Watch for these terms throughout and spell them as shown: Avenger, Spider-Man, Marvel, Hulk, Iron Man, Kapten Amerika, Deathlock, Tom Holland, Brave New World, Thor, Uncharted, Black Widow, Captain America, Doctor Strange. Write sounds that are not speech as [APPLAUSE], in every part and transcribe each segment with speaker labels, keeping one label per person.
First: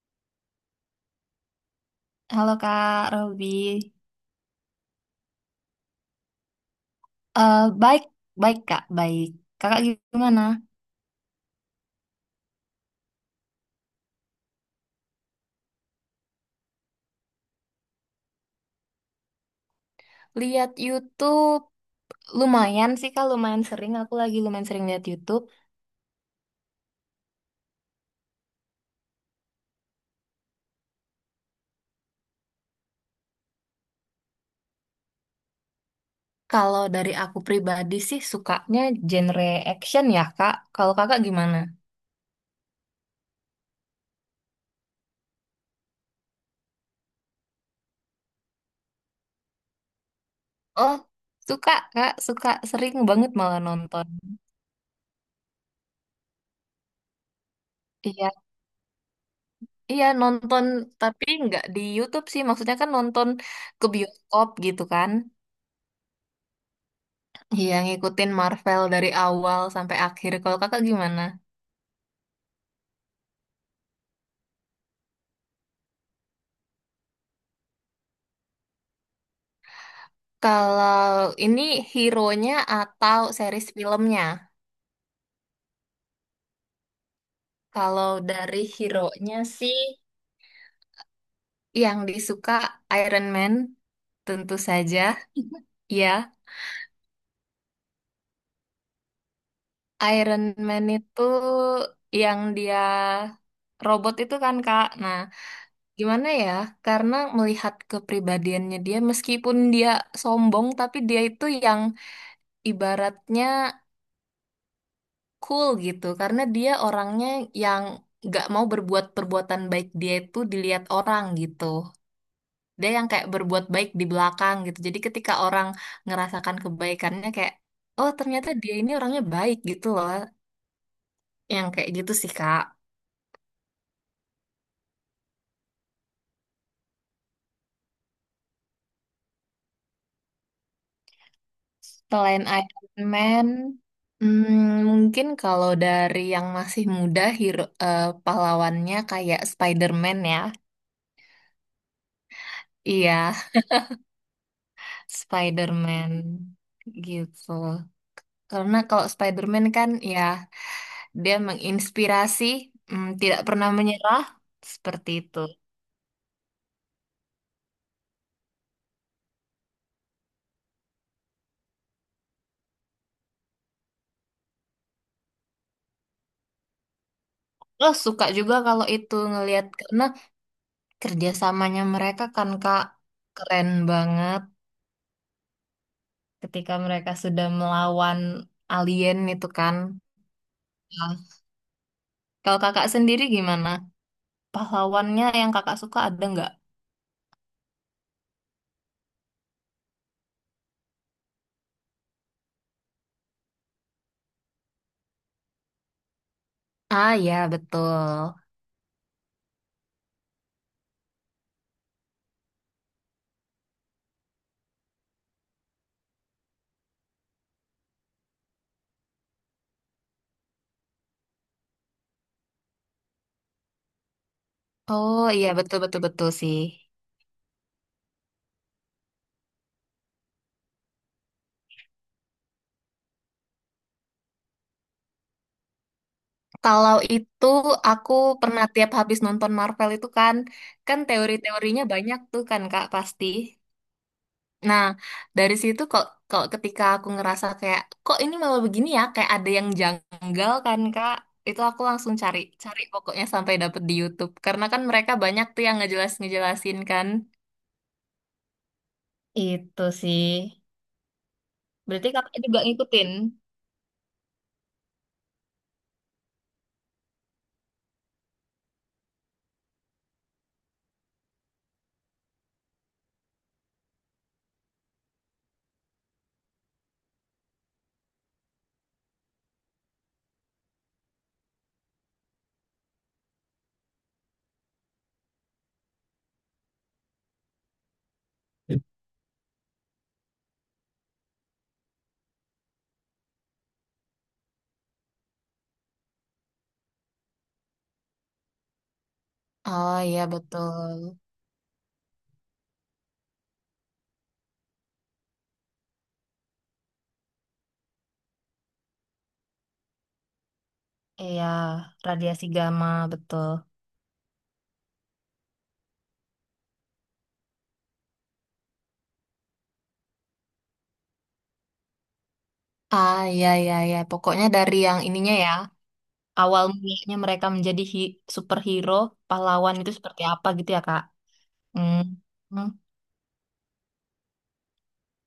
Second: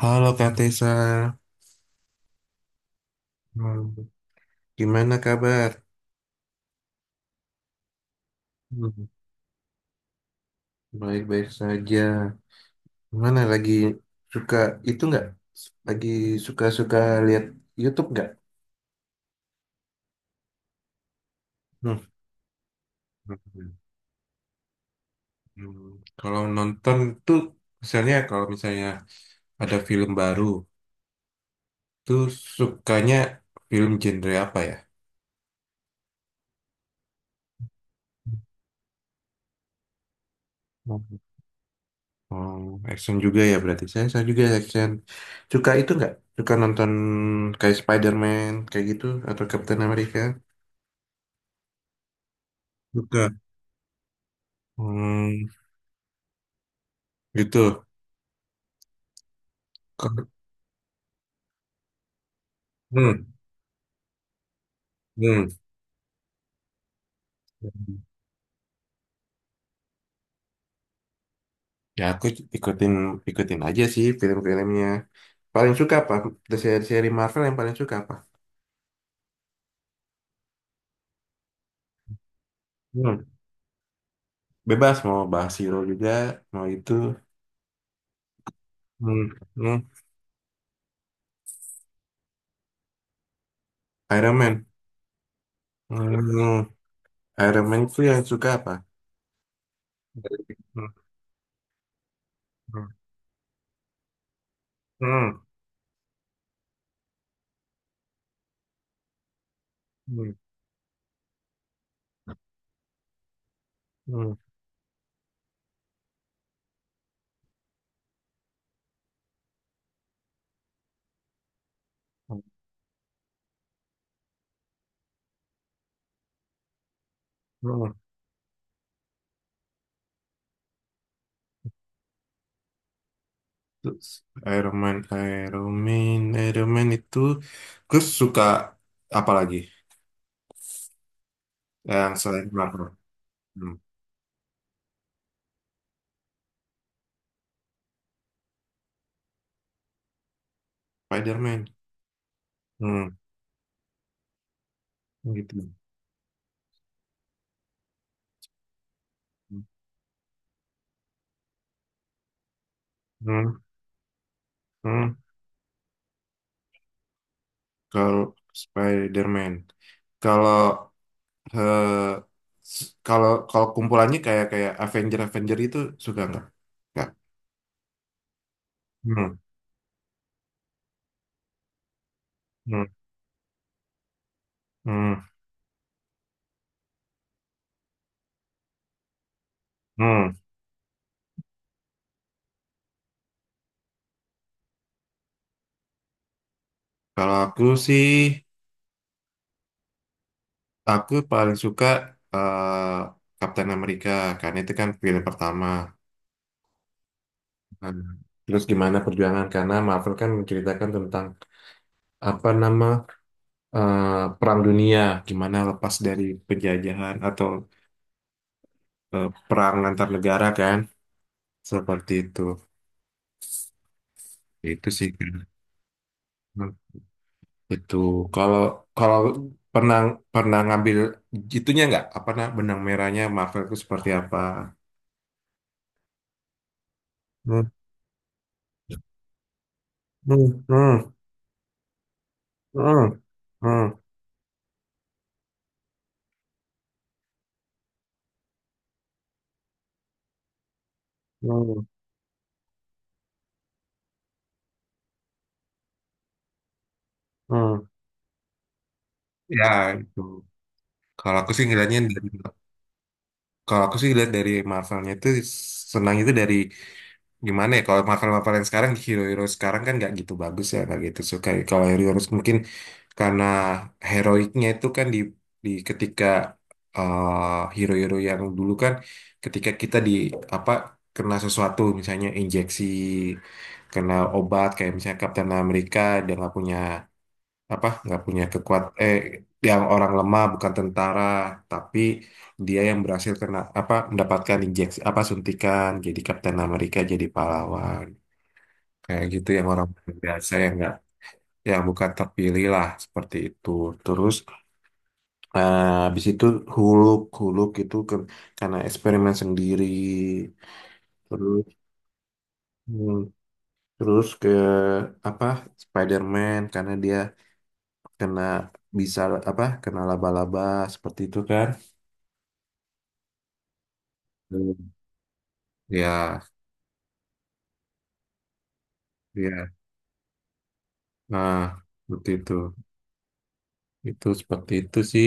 Speaker 1: Halo Kak Tessa,
Speaker 2: Halo Kak Robi.
Speaker 1: Hmm, gimana kabar?
Speaker 2: Baik, baik Kak,
Speaker 1: Hmm,
Speaker 2: baik. Kakak gimana?
Speaker 1: Baik-baik saja. Gimana lagi suka itu nggak? Lagi suka-suka lihat YouTube nggak?
Speaker 2: Lihat YouTube
Speaker 1: Hmm.
Speaker 2: lumayan sih Kak, lumayan sering. Aku lagi lumayan sering lihat YouTube.
Speaker 1: Hmm. Kalau nonton tuh, misalnya kalau misalnya ada film baru, tuh sukanya film genre apa ya?
Speaker 2: Kalau dari aku pribadi sih sukanya genre action ya Kak. Kalau Kakak gimana?
Speaker 1: Oh, action juga ya berarti. Saya juga action. Suka itu nggak? Suka nonton kayak Spider-Man kayak gitu atau Captain America?
Speaker 2: Oh, suka Kak, suka sering banget
Speaker 1: Suka.
Speaker 2: malah nonton.
Speaker 1: Hmm, gitu.
Speaker 2: Iya, iya
Speaker 1: Ko-
Speaker 2: nonton tapi nggak di YouTube sih. Maksudnya kan
Speaker 1: Hmm,
Speaker 2: nonton ke bioskop gitu kan.
Speaker 1: hmm.
Speaker 2: Iya, ngikutin Marvel dari awal sampai akhir. Kalau kakak gimana?
Speaker 1: Ya aku ikutin ikutin aja sih film-filmnya. Paling suka apa? Dari seri-seri Marvel yang paling suka apa?
Speaker 2: Kalau ini hero-nya atau
Speaker 1: Hmm.
Speaker 2: series filmnya?
Speaker 1: Bebas mau bahas hero juga, mau itu.
Speaker 2: Kalau dari
Speaker 1: Hmm.
Speaker 2: hero-nya sih
Speaker 1: Hmm.
Speaker 2: yang disuka Iron Man
Speaker 1: Iron
Speaker 2: tentu
Speaker 1: Man.
Speaker 2: saja. Ya,
Speaker 1: Hmm. Iron Man itu yang suka apa?
Speaker 2: Iron
Speaker 1: Hmm.
Speaker 2: Man itu yang dia robot itu kan Kak. Nah,
Speaker 1: Hmm.
Speaker 2: gimana ya? Karena melihat kepribadiannya dia meskipun dia
Speaker 1: Hmm.
Speaker 2: sombong tapi dia itu yang ibaratnya
Speaker 1: Hmm.
Speaker 2: cool gitu karena dia orangnya yang gak mau berbuat perbuatan baik dia itu dilihat orang gitu
Speaker 1: Oh,
Speaker 2: dia yang kayak berbuat baik di belakang gitu jadi ketika orang ngerasakan kebaikannya kayak oh ternyata dia ini orangnya baik gitu loh yang kayak gitu sih Kak
Speaker 1: terus Iron Man, Iron Man, Iron Man itu gue suka apa lagi yang
Speaker 2: selain
Speaker 1: selain Marvel?
Speaker 2: Iron Man
Speaker 1: Hmm.
Speaker 2: mungkin kalau dari yang masih muda pahlawannya kayak Spider-Man ya
Speaker 1: Spider-Man. Hmm,
Speaker 2: iya
Speaker 1: gitu.
Speaker 2: Spider-Man gitu. Karena kalau Spider-Man kan ya dia menginspirasi, tidak
Speaker 1: Hmm,
Speaker 2: pernah menyerah, seperti
Speaker 1: hmm.
Speaker 2: itu.
Speaker 1: Kalau Spider-Man, kalau eh, kalau kalau kumpulannya kayak kayak Avenger Avenger itu suka nggak? Nggak.
Speaker 2: Lo suka juga kalau itu
Speaker 1: Hmm,
Speaker 2: ngelihat karena kerjasamanya mereka kan Kak
Speaker 1: hmm,
Speaker 2: keren banget
Speaker 1: hmm,
Speaker 2: ketika mereka sudah melawan alien itu kan.
Speaker 1: hmm.
Speaker 2: Nah, kalau kakak sendiri gimana? Pahlawannya yang kakak suka ada nggak?
Speaker 1: Kalau aku sih Aku paling suka eh, Kapten Amerika karena itu kan film pertama.
Speaker 2: Ah ya
Speaker 1: Nah,
Speaker 2: betul.
Speaker 1: terus gimana perjuangan karena Marvel kan menceritakan tentang apa nama eh, perang dunia, gimana lepas dari penjajahan atau perang antar negara kan seperti itu. Itu sih.
Speaker 2: Oh iya betul betul betul sih.
Speaker 1: Hmm. Itu kalau kalau pernah pernah ngambil itunya nggak apa nah benang merahnya Marvel itu seperti apa?
Speaker 2: Kalau itu
Speaker 1: Hmm,
Speaker 2: aku pernah tiap habis nonton Marvel itu kan,
Speaker 1: hmm,
Speaker 2: kan
Speaker 1: hmm,
Speaker 2: teori-teorinya banyak tuh kan Kak
Speaker 1: hmm,
Speaker 2: pasti.
Speaker 1: hmm.
Speaker 2: Nah, dari situ kok kalau ketika aku ngerasa kayak kok ini malah begini ya, kayak ada yang janggal kan Kak, itu aku
Speaker 1: Hmm.
Speaker 2: langsung cari cari pokoknya sampai dapet di YouTube. Karena kan mereka banyak tuh yang ngejelas-ngejelasin kan.
Speaker 1: Hmm. Ya,
Speaker 2: Itu
Speaker 1: itu.
Speaker 2: sih.
Speaker 1: Kalau aku sih ngeliatnya
Speaker 2: Berarti
Speaker 1: dari
Speaker 2: kakak Juga ngikutin.
Speaker 1: kalau aku sih lihat dari Marvelnya itu senang itu dari gimana ya kalau Marvel Marvel yang sekarang hero-hero sekarang kan nggak gitu bagus ya nggak gitu suka ya. Kalau hero-hero mungkin karena heroiknya itu kan di ketika hero-hero yang dulu kan ketika kita di apa kena sesuatu misalnya injeksi kena obat kayak misalnya Captain America dia nggak punya apa nggak punya kekuat yang orang lemah bukan tentara tapi dia yang berhasil kena apa mendapatkan injeksi apa suntikan jadi Kapten Amerika jadi pahlawan kayak gitu yang orang
Speaker 2: Oh iya
Speaker 1: biasa yang nggak
Speaker 2: betul.
Speaker 1: yang bukan terpilih lah seperti itu terus habis itu Huluk Huluk itu karena eksperimen sendiri
Speaker 2: Iya,
Speaker 1: terus
Speaker 2: radiasi gamma
Speaker 1: hmm,
Speaker 2: betul.
Speaker 1: terus ke apa Spider-Man karena dia kena bisa apa kena laba-laba seperti itu kan.
Speaker 2: Ah, iya iya iya Pokoknya dari
Speaker 1: Hmm.
Speaker 2: yang ininya ya,
Speaker 1: Ya,
Speaker 2: awal mulanya mereka menjadi superhero,
Speaker 1: ya.
Speaker 2: pahlawan itu seperti apa gitu ya, Kak?
Speaker 1: Nah,
Speaker 2: Hmm.
Speaker 1: seperti itu.
Speaker 2: Hmm.
Speaker 1: Itu seperti itu sih.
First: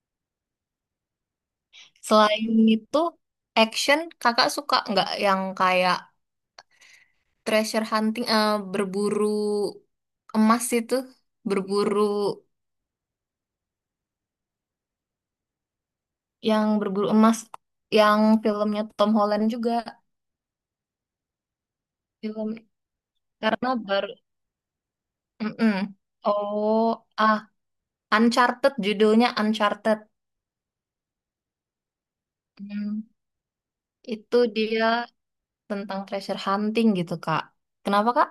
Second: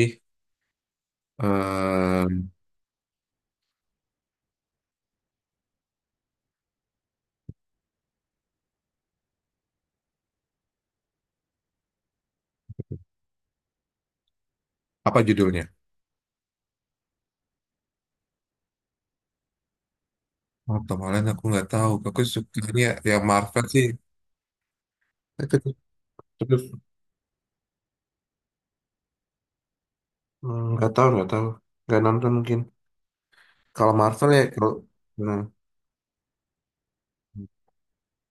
Speaker 2: Selain
Speaker 1: Em,
Speaker 2: itu, action, Kakak suka nggak yang kayak treasure hunting, berburu emas itu, berburu
Speaker 1: apa judulnya?
Speaker 2: yang berburu emas, yang filmnya Tom Holland juga,
Speaker 1: Oh, kemarin aku nggak tahu. Aku
Speaker 2: film
Speaker 1: sukanya yang Marvel
Speaker 2: karena
Speaker 1: sih.
Speaker 2: baru,
Speaker 1: Tapi
Speaker 2: Mm-mm.
Speaker 1: tapi,
Speaker 2: Oh, ah, Uncharted judulnya Uncharted.
Speaker 1: nggak tahu, nggak tahu. Nggak nonton mungkin.
Speaker 2: Hmm.
Speaker 1: Kalau Marvel
Speaker 2: Itu
Speaker 1: ya,
Speaker 2: dia
Speaker 1: hmm,
Speaker 2: tentang treasure hunting gitu, Kak. Kenapa, Kak?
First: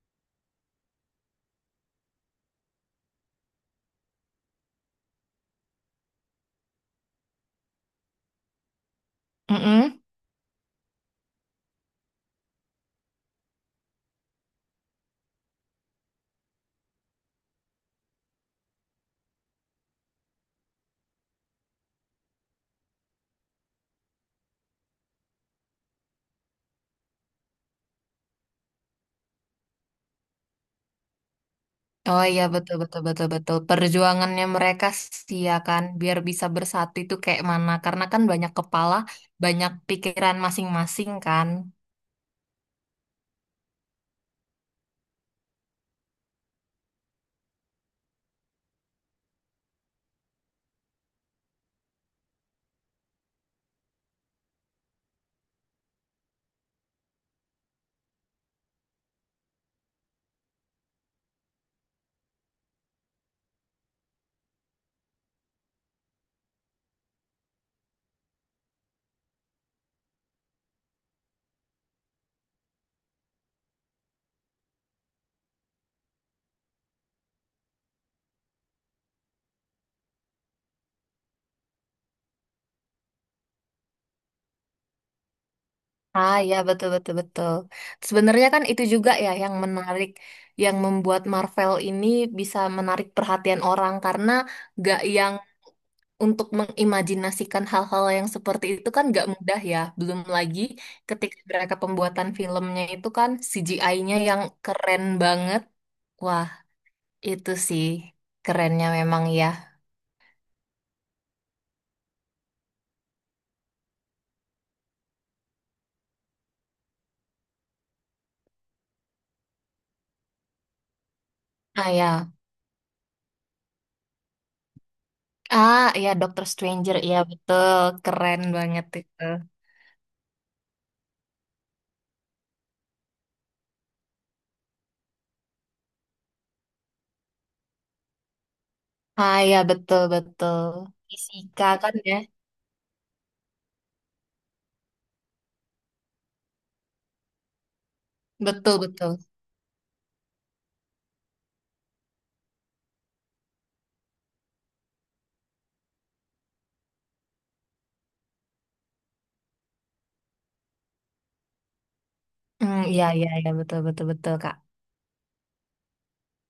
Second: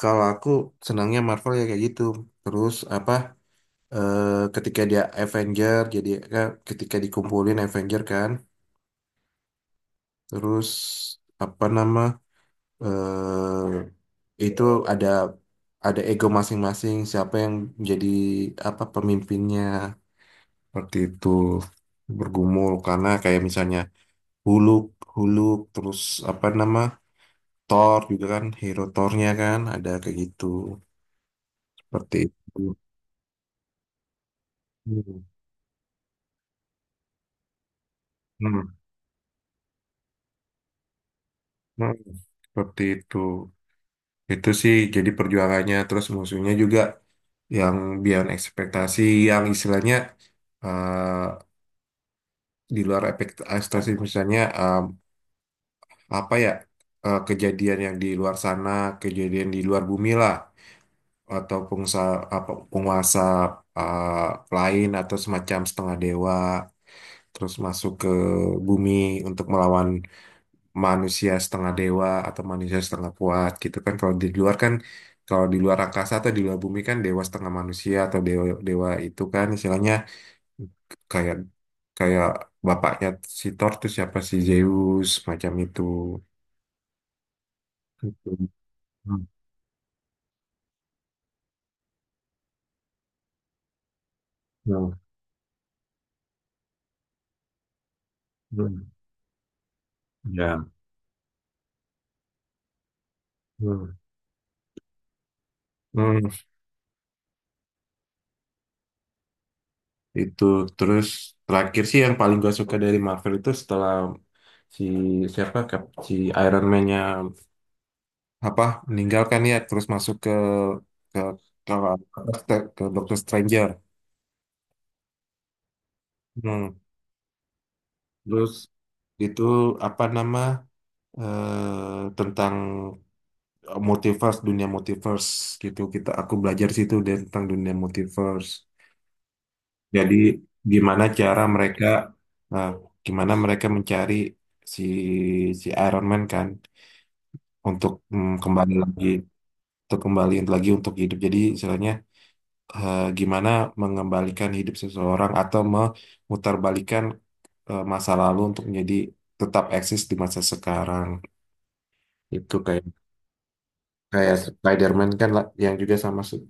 Speaker 1: kalau aku senangnya Marvel ya kayak gitu. Terus apa? eh, Ketika dia Avenger, jadi ketika dikumpulin Avenger kan.
Speaker 2: Mm-mm.
Speaker 1: Terus apa nama? Eh, itu ada ada ego masing-masing siapa yang jadi apa pemimpinnya seperti itu bergumul karena kayak misalnya Huluk Huluk terus apa nama Thor juga kan hero Thornya kan ada kayak gitu seperti
Speaker 2: Oh iya,
Speaker 1: itu.
Speaker 2: betul, betul, betul, betul. Perjuangannya mereka
Speaker 1: Hmm.
Speaker 2: sih ya kan, biar bisa bersatu itu kayak mana. Karena kan banyak
Speaker 1: Hmm.
Speaker 2: kepala, banyak pikiran masing-masing kan.
Speaker 1: Hmm. Seperti itu sih jadi perjuangannya terus musuhnya juga yang biar ekspektasi yang istilahnya eh, di luar ekspektasi misalnya apa ya kejadian yang di luar sana kejadian di luar bumi lah atau pengusaha apa penguasa uh, lain atau semacam setengah dewa terus masuk ke bumi untuk melawan manusia setengah dewa atau manusia setengah kuat gitu kan kalau di luar kan kalau di luar angkasa atau di luar bumi kan dewa setengah manusia atau dewa dewa itu kan istilahnya kayak kayak bapaknya si Thor tuh siapa si Zeus macam itu.
Speaker 2: Ah iya, betul, betul, betul.
Speaker 1: Itu.
Speaker 2: Sebenarnya kan itu juga
Speaker 1: Hmm.
Speaker 2: ya yang menarik, yang membuat Marvel ini bisa menarik perhatian orang. Karena
Speaker 1: Hmm.
Speaker 2: gak yang untuk mengimajinasikan hal-hal yang seperti
Speaker 1: Hmm.
Speaker 2: itu kan nggak mudah ya. Belum lagi
Speaker 1: Ya.
Speaker 2: ketika mereka pembuatan filmnya itu kan
Speaker 1: Hmm.
Speaker 2: CGI-nya yang keren banget.
Speaker 1: Hmm.
Speaker 2: Wah, itu sih kerennya memang ya.
Speaker 1: Itu terus terakhir sih yang paling gue suka dari Marvel itu setelah si siapa si Iron Man-nya apa meninggalkan ya terus masuk ke ke ke,
Speaker 2: Ah ya,
Speaker 1: Doctor Stranger.
Speaker 2: ah ya Doctor
Speaker 1: Hmm.
Speaker 2: Stranger ya betul keren
Speaker 1: Terus
Speaker 2: banget itu.
Speaker 1: itu apa nama tentang multiverse dunia multiverse gitu aku belajar situ deh tentang dunia multiverse
Speaker 2: Ah ya betul
Speaker 1: jadi
Speaker 2: betul.
Speaker 1: gimana cara
Speaker 2: Fisika
Speaker 1: mereka
Speaker 2: kan ya.
Speaker 1: eh, gimana mereka mencari si si Iron Man kan untuk kembali
Speaker 2: Betul
Speaker 1: lagi
Speaker 2: betul.
Speaker 1: untuk hidup jadi istilahnya gimana mengembalikan hidup seseorang atau memutarbalikan masa lalu untuk menjadi tetap eksis di masa sekarang itu
Speaker 2: Hmm,
Speaker 1: kayak
Speaker 2: iya iya iya betul betul
Speaker 1: kayak
Speaker 2: betul Kak.
Speaker 1: Spider-Man kan yang juga sama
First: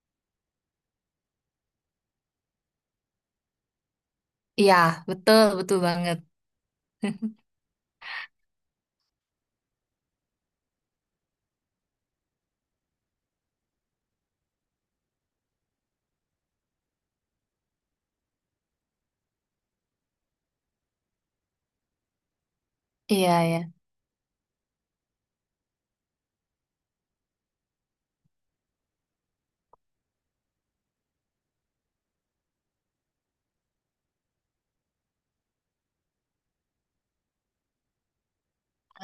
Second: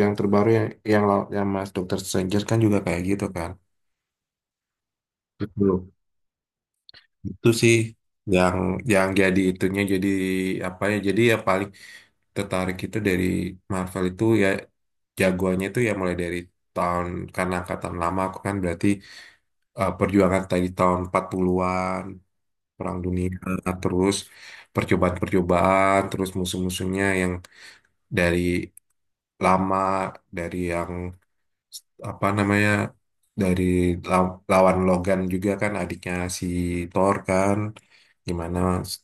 Speaker 1: yang terbaru yang Mas Dokter Stranger kan juga kayak gitu kan.
Speaker 2: Iya, betul betul
Speaker 1: Betul.
Speaker 2: banget. [LAUGHS]
Speaker 1: Itu sih yang yang jadi itunya jadi apa ya jadi ya paling tertarik itu dari Marvel itu ya jagoannya itu ya mulai dari tahun karena angkatan lama aku kan berarti perjuangan tadi tahun 40-an Perang Dunia
Speaker 2: Iya ya.
Speaker 1: terus percobaan-percobaan terus musuh-musuhnya yang dari lama dari yang apa namanya dari lawan Logan juga kan adiknya si Thor kan gimana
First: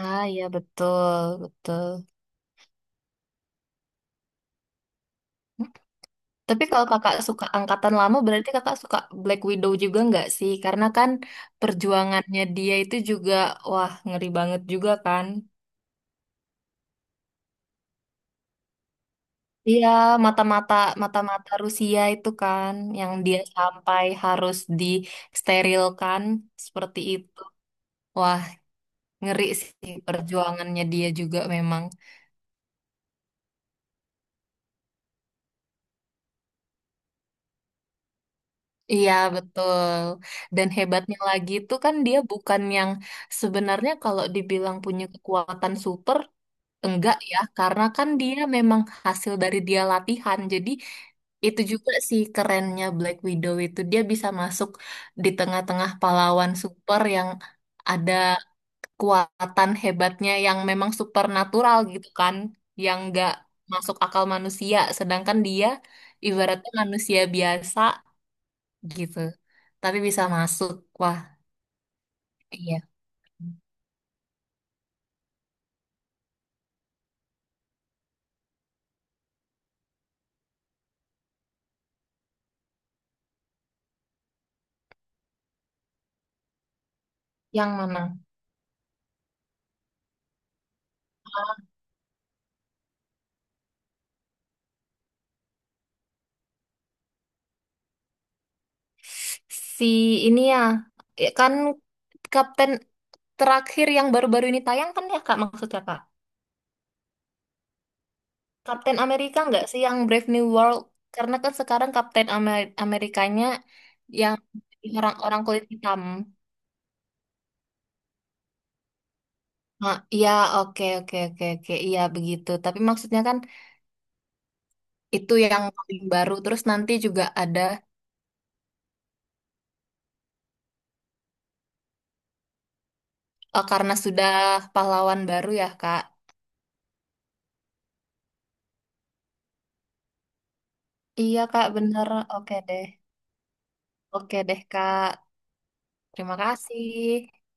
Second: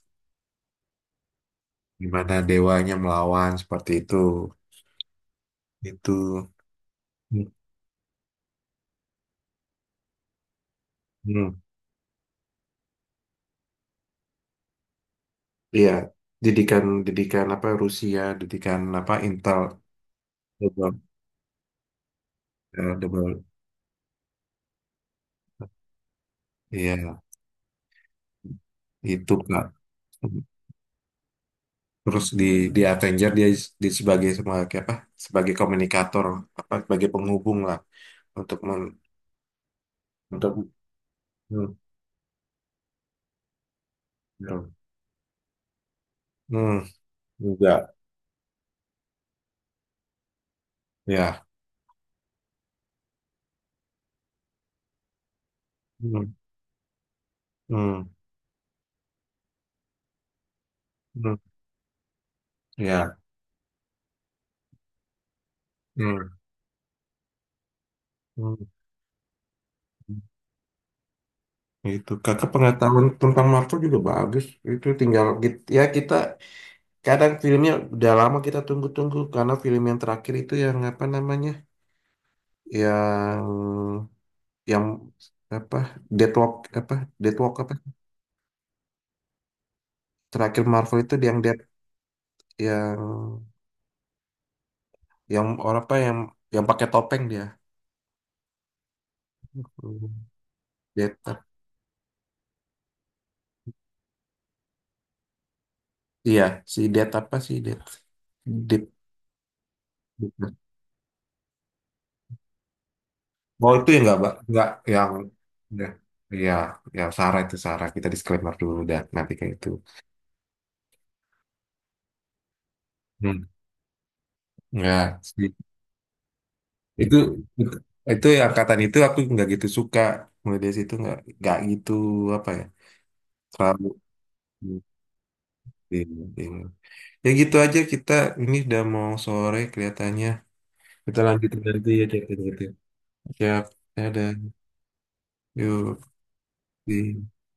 Speaker 2: Ah iya betul betul.
Speaker 1: gimana dewanya melawan seperti itu itu.
Speaker 2: Tapi kalau kakak suka
Speaker 1: Hmm.
Speaker 2: angkatan lama, berarti kakak suka Black Widow juga nggak sih? Karena kan
Speaker 1: Hmm,
Speaker 2: perjuangannya dia itu juga, wah ngeri banget juga kan.
Speaker 1: iya didikan didikan apa Rusia didikan apa Intel
Speaker 2: Iya, mata-mata
Speaker 1: double
Speaker 2: mata-mata Rusia itu kan, yang dia
Speaker 1: double
Speaker 2: sampai harus disterilkan seperti
Speaker 1: iya
Speaker 2: itu. Wah,
Speaker 1: itu
Speaker 2: ngeri
Speaker 1: Kak.
Speaker 2: sih perjuangannya dia juga memang.
Speaker 1: Terus di Avenger dia di sebagai sebagai apa sebagai komunikator apa sebagai penghubung lah untuk
Speaker 2: Iya, betul.
Speaker 1: untuk
Speaker 2: Dan hebatnya lagi
Speaker 1: hmm,
Speaker 2: itu kan dia bukan yang sebenarnya kalau
Speaker 1: hmm.
Speaker 2: dibilang punya kekuatan super,
Speaker 1: Hmm,
Speaker 2: Enggak ya, karena
Speaker 1: enggak.
Speaker 2: kan dia memang hasil dari dia latihan. Jadi
Speaker 1: Ya.
Speaker 2: itu juga sih kerennya Black Widow itu dia bisa masuk di tengah-tengah
Speaker 1: Hmm.
Speaker 2: pahlawan super yang
Speaker 1: Hmm.
Speaker 2: ada kekuatan hebatnya yang memang
Speaker 1: Hmm.
Speaker 2: supernatural gitu kan, yang
Speaker 1: Ya.
Speaker 2: nggak masuk akal manusia. Sedangkan dia
Speaker 1: Hmm.
Speaker 2: ibaratnya manusia biasa
Speaker 1: Hmm.
Speaker 2: gitu, tapi bisa masuk. Wah,
Speaker 1: Itu kakak
Speaker 2: iya.
Speaker 1: pengetahuan tentang Marvel juga bagus. Itu tinggal ya kita kadang filmnya udah lama kita tunggu-tunggu karena film yang terakhir itu yang apa namanya? Yang yang apa? Deathlock apa? Deathlock
Speaker 2: Yang
Speaker 1: apa?
Speaker 2: mana?
Speaker 1: Terakhir Marvel itu yang dead yang yang orang apa yang pakai topeng dia.
Speaker 2: Si
Speaker 1: Hmm,
Speaker 2: ini ya, ya kan
Speaker 1: Death.
Speaker 2: Kapten Terakhir yang baru-baru ini tayang kan ya Kak maksudnya Kak.
Speaker 1: Iya, si Death apa sih Death?
Speaker 2: Kapten Amerika nggak sih yang Brave New
Speaker 1: Death.
Speaker 2: World? Karena kan sekarang Amerikanya
Speaker 1: Oh itu ya nggak, Mbak?
Speaker 2: yang
Speaker 1: Nggak yang
Speaker 2: orang-orang kulit
Speaker 1: udah.
Speaker 2: hitam.
Speaker 1: Iya, ya Sarah itu Sarah. Kita disclaimer dulu dah nanti kayak itu.
Speaker 2: Nah, iya oke oke oke oke iya begitu. Tapi maksudnya kan
Speaker 1: Hmm. Nggak
Speaker 2: itu
Speaker 1: sih.
Speaker 2: yang paling baru. Terus nanti
Speaker 1: Itu
Speaker 2: juga ada
Speaker 1: itu yang angkatan itu aku nggak gitu suka. Mulai dari situ nggak gitu apa ya? Terlalu
Speaker 2: karena sudah pahlawan baru ya Kak.
Speaker 1: Iya, iya. Ya gitu aja kita ini udah mau sore kelihatannya. Kita
Speaker 2: Iya
Speaker 1: lanjutin
Speaker 2: Kak
Speaker 1: nanti ya
Speaker 2: bener.
Speaker 1: kayak
Speaker 2: Oke
Speaker 1: gitu.
Speaker 2: deh.
Speaker 1: Ya, ada.
Speaker 2: Oke deh Kak.
Speaker 1: Yuk.
Speaker 2: Terima
Speaker 1: Di-
Speaker 2: kasih.